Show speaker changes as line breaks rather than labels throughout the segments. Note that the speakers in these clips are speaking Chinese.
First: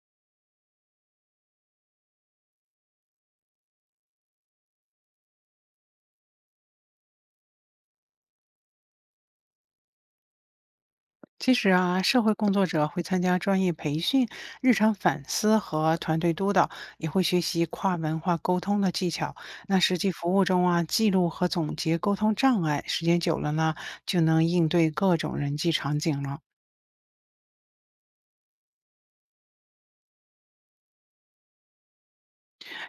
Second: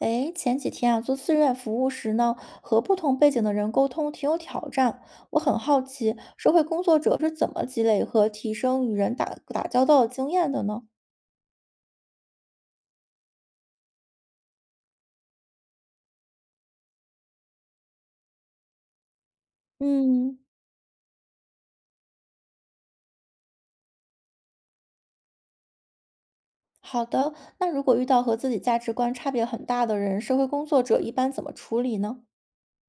诶，前几天啊，做志愿服务时呢，和不同背景的人沟通挺有挑战。我很好奇，社会工作者是怎么积累和提升与人打交道的经验的呢？
其实啊，社会工作者会参加专业培训、日常反思和团队督导，也会学习跨文化沟通的技巧。那实际服
嗯，
务中啊，记录和总结沟通障碍，时间久了呢，就能应对各种人际场景了。
好的。那如果遇到和自己价值观差别很大的人，社会工作者一般怎么处理呢？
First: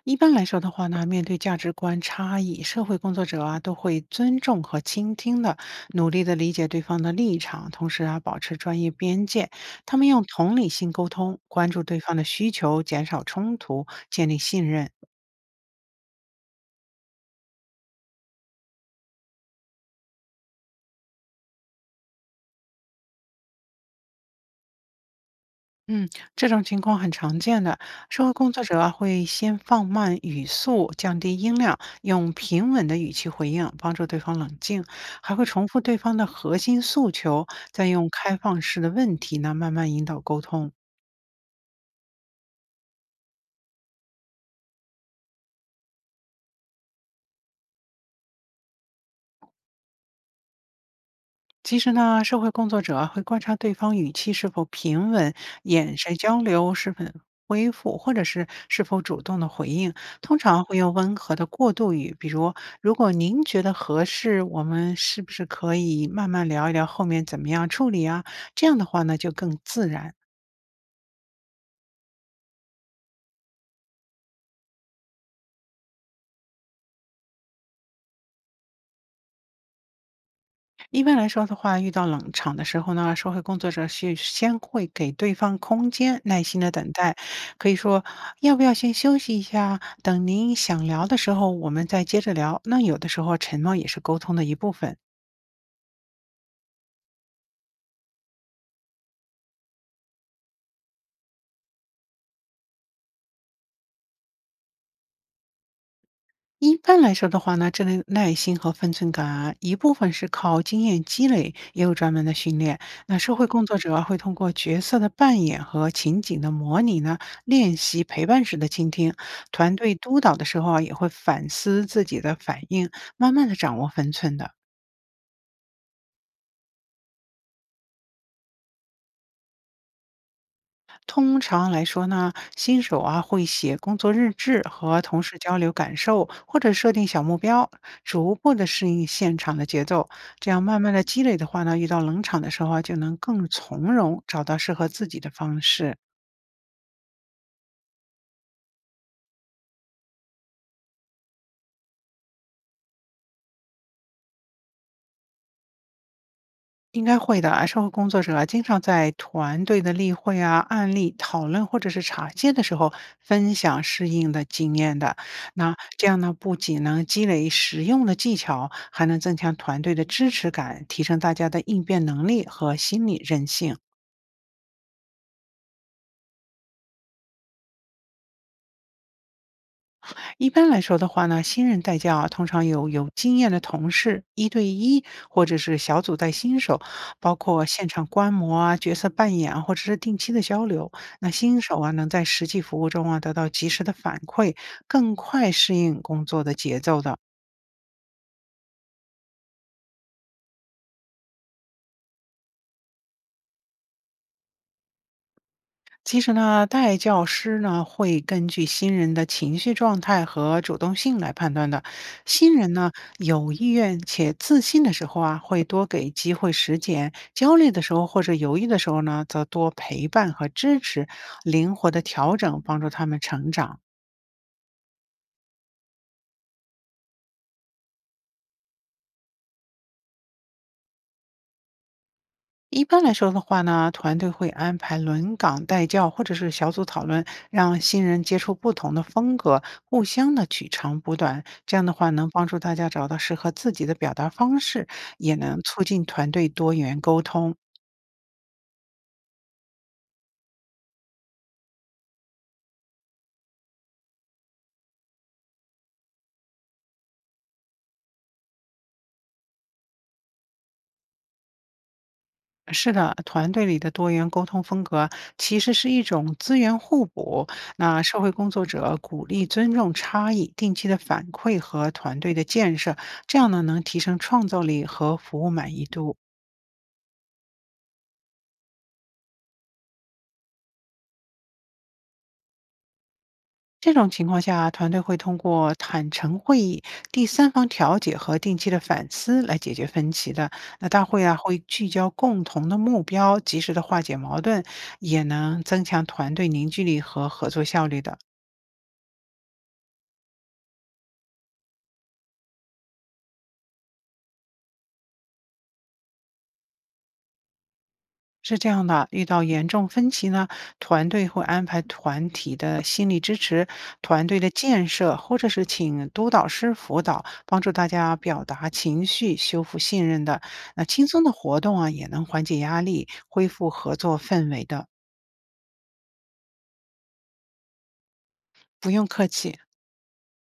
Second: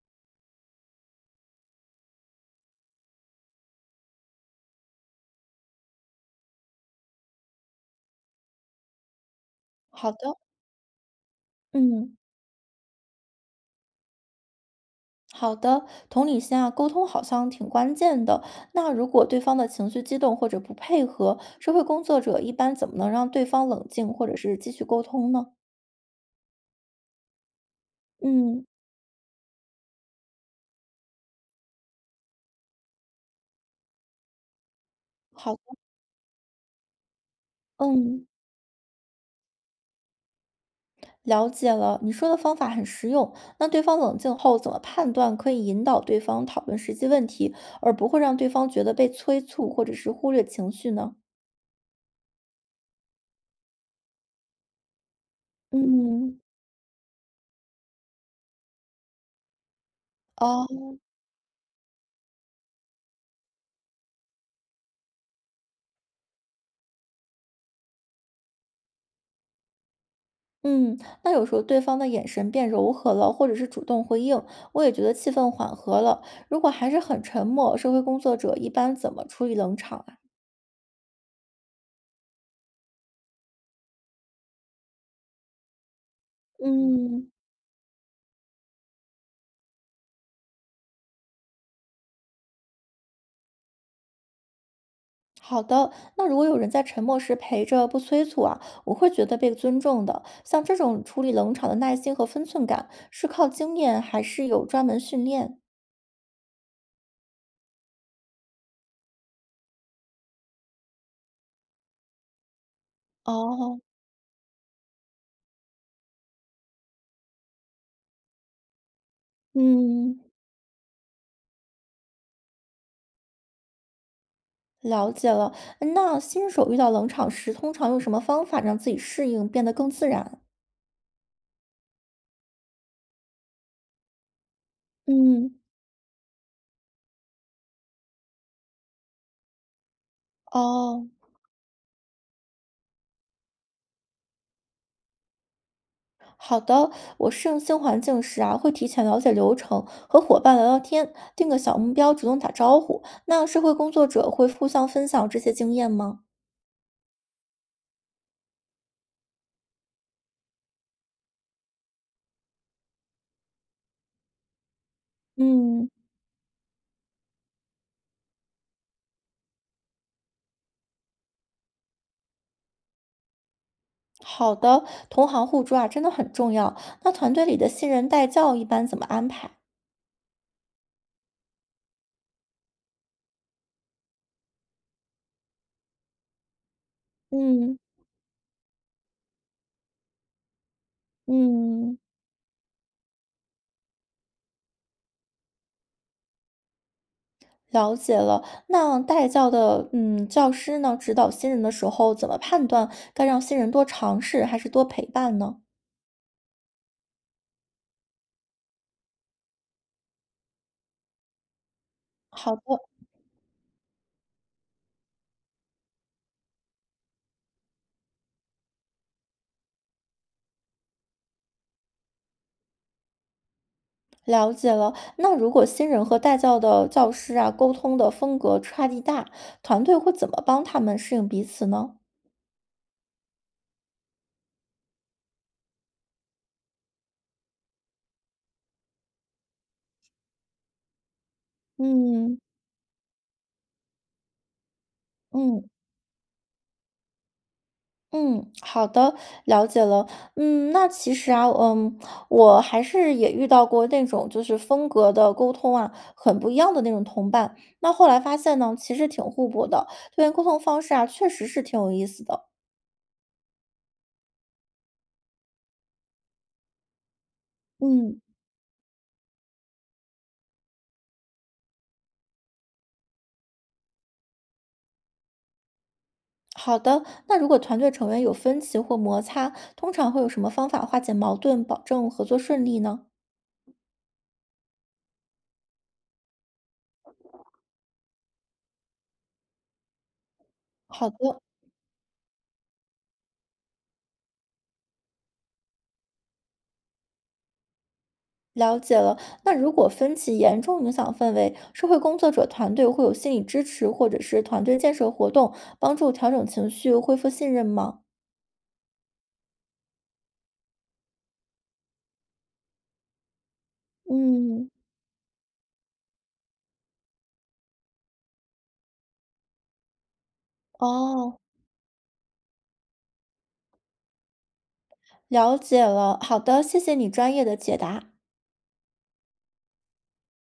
一般来说的话呢，面对价值观差异，社会工作者啊都会尊重和倾听的，努力的理解对方的立场，同时啊保持专业边界。他们
好
用
的，
同理心沟通，关注对方
嗯，
的需求，减少冲突，建立信任。
好的。同理心啊，沟通好像挺关键的。那如果对方的情绪激动或者不配合，社会工作者一般怎么能让对方冷静，或者是继续沟通呢？
嗯，这种情况很常见的。社会工作
嗯，
者啊，会先放慢语速，降低音量，用平稳的语气回应，帮助对方冷静，还会
好
重
的，
复对方的核心诉求，再用
嗯，
开放式的问题呢，慢慢引导沟通。
了解了。你说的方法很实用。那对方冷静后怎么判断可以引导对方讨论实际问题，而不会让对方觉得被催促或者是忽略情绪呢？
其实呢，社会工作者啊会观察对方语气是否平稳，眼神交
嗯，
流是否恢复，或者是是否主动的回应。通常会
哦，
用温和的过渡语，比如“如果您觉得合适，我们是不是可以慢慢聊一聊后面怎么样处理啊？”这样的话呢，就更自然。
嗯，那有时候对方的眼神变柔和了，或者是主动回应，我也觉得气氛缓和了。如果还是很沉默，社会工作者一般怎么处理冷场啊？
一般来说的话，遇到冷场的时候呢，社会工作者是先会给对方空间，耐心的等待，
嗯。
可以说要不要先休息一下，等您想聊的时候，我们再接着聊。那有的时候沉默也是沟通的一部分。
好的，那如果有人在沉默时陪着不催促啊，我会觉得被尊重的。像这种处理冷场的耐心和分寸感，是靠经验还是有专门训练？
一般来说的话呢，这类耐心和分寸感啊，一部分是靠经验积累，也有专门的训练。那社会工作
哦，
者啊会通过角色的扮演和情景的模拟呢，练习陪伴式的倾听。团队督
嗯，
导的时候啊，也会反思自己的反应，慢慢的掌握分寸的。
了解了。那新手遇到冷场时，通常用什么方法让自己适应，变得更自然？
通常来说呢，新手啊会写工作日志和同事
嗯，
交流感受，或者设定小目标，逐步的适应现场的节奏。这样慢慢的
哦，
积累的话呢，遇到冷场的时候啊，就能更从容找到适合自己的方式。
好的。我适应新环境时啊，会提前了解流程，和伙伴聊聊天，定个小目标，主动打招呼。那社会工作者会互相分享这些经验吗？
应该会的啊，社会工作者啊，经常在团队的例会啊、案例讨论或者是茶歇的时候分享适应的经验的。那
嗯，
这样呢，不仅能积累实用的技巧，还能增强团队的支持感，提升大家的应变能力和心理韧性。
好的，同行互助啊，真的很重要。那团队里的新人带教一般怎么安排？
一般来说的话呢，新人带教啊，通常有经验的同事一对一，或者是小组带新手，包括
嗯
现场观摩啊、角色扮演啊，或者是定期的交流。那新手啊，
嗯，
能在实际服务中啊得到及时的反馈，更快适应工作的节奏的。
了解了。那带教的教师呢，指导新人的时候，怎么判断该让新人多尝试还是多陪伴呢？
其实呢，带教师呢会根据新人的情绪状态和主动性来判断的。新
好的，
人呢有意愿且自信的时候啊，会多给机会实践；焦虑的时候或者犹豫的时候呢，则多陪伴和支持，灵活的调整，帮助他们成长。
了解了。那如果新人和带教的教师啊，沟通的风格差异大，团队会怎么帮他们适应彼此呢？
一般来说的话呢，团队会安排轮岗带教或者是小组讨论，让新人接触不同的风格，互相的取长补短。这样的话，能
嗯
帮助大家找到适合自己的表达方式，也能
嗯。
促进团队多元沟通。
嗯，好的，了解了。嗯，那其实啊，我还是也遇到过那种就是风格的沟通啊，很不一样的那种同伴。那后来发现呢，其实挺互补的，对沟通方式啊，确实是挺有意思的。
是的，团队里的多元沟通风格其实是一种资源互补。那社
嗯，
会工作者鼓励尊重差异，定期的反馈和团队的建设，这样呢能提升创造力和服务满意度。
好的。那如果团队成员有分歧或摩擦，通常会有什么方法化解矛盾，保证合作顺利呢？
这种情况下，团队会通过坦诚会议、第三方调解和定期的反思来解决分歧的。那大
好
会啊，
的，
会聚焦共同的目标，及时的化解矛盾，也能增强团队凝聚力和合作效率的。
了解了。那如果分歧严重影响氛围，社会工作者团队会有心理支持或者是团队建设活动，帮助调整情绪、恢复信任吗？
是这样的，遇到严重分歧呢，团队会安排团体的心理支持、团队的
嗯，
建设，或者是请督导师辅导，帮助大家表达情绪、修复信任的。那轻松的
哦，
活动啊，也能缓解压力，恢复合作氛围的。
了解了。好的，谢谢你专业的解答。
不用客气。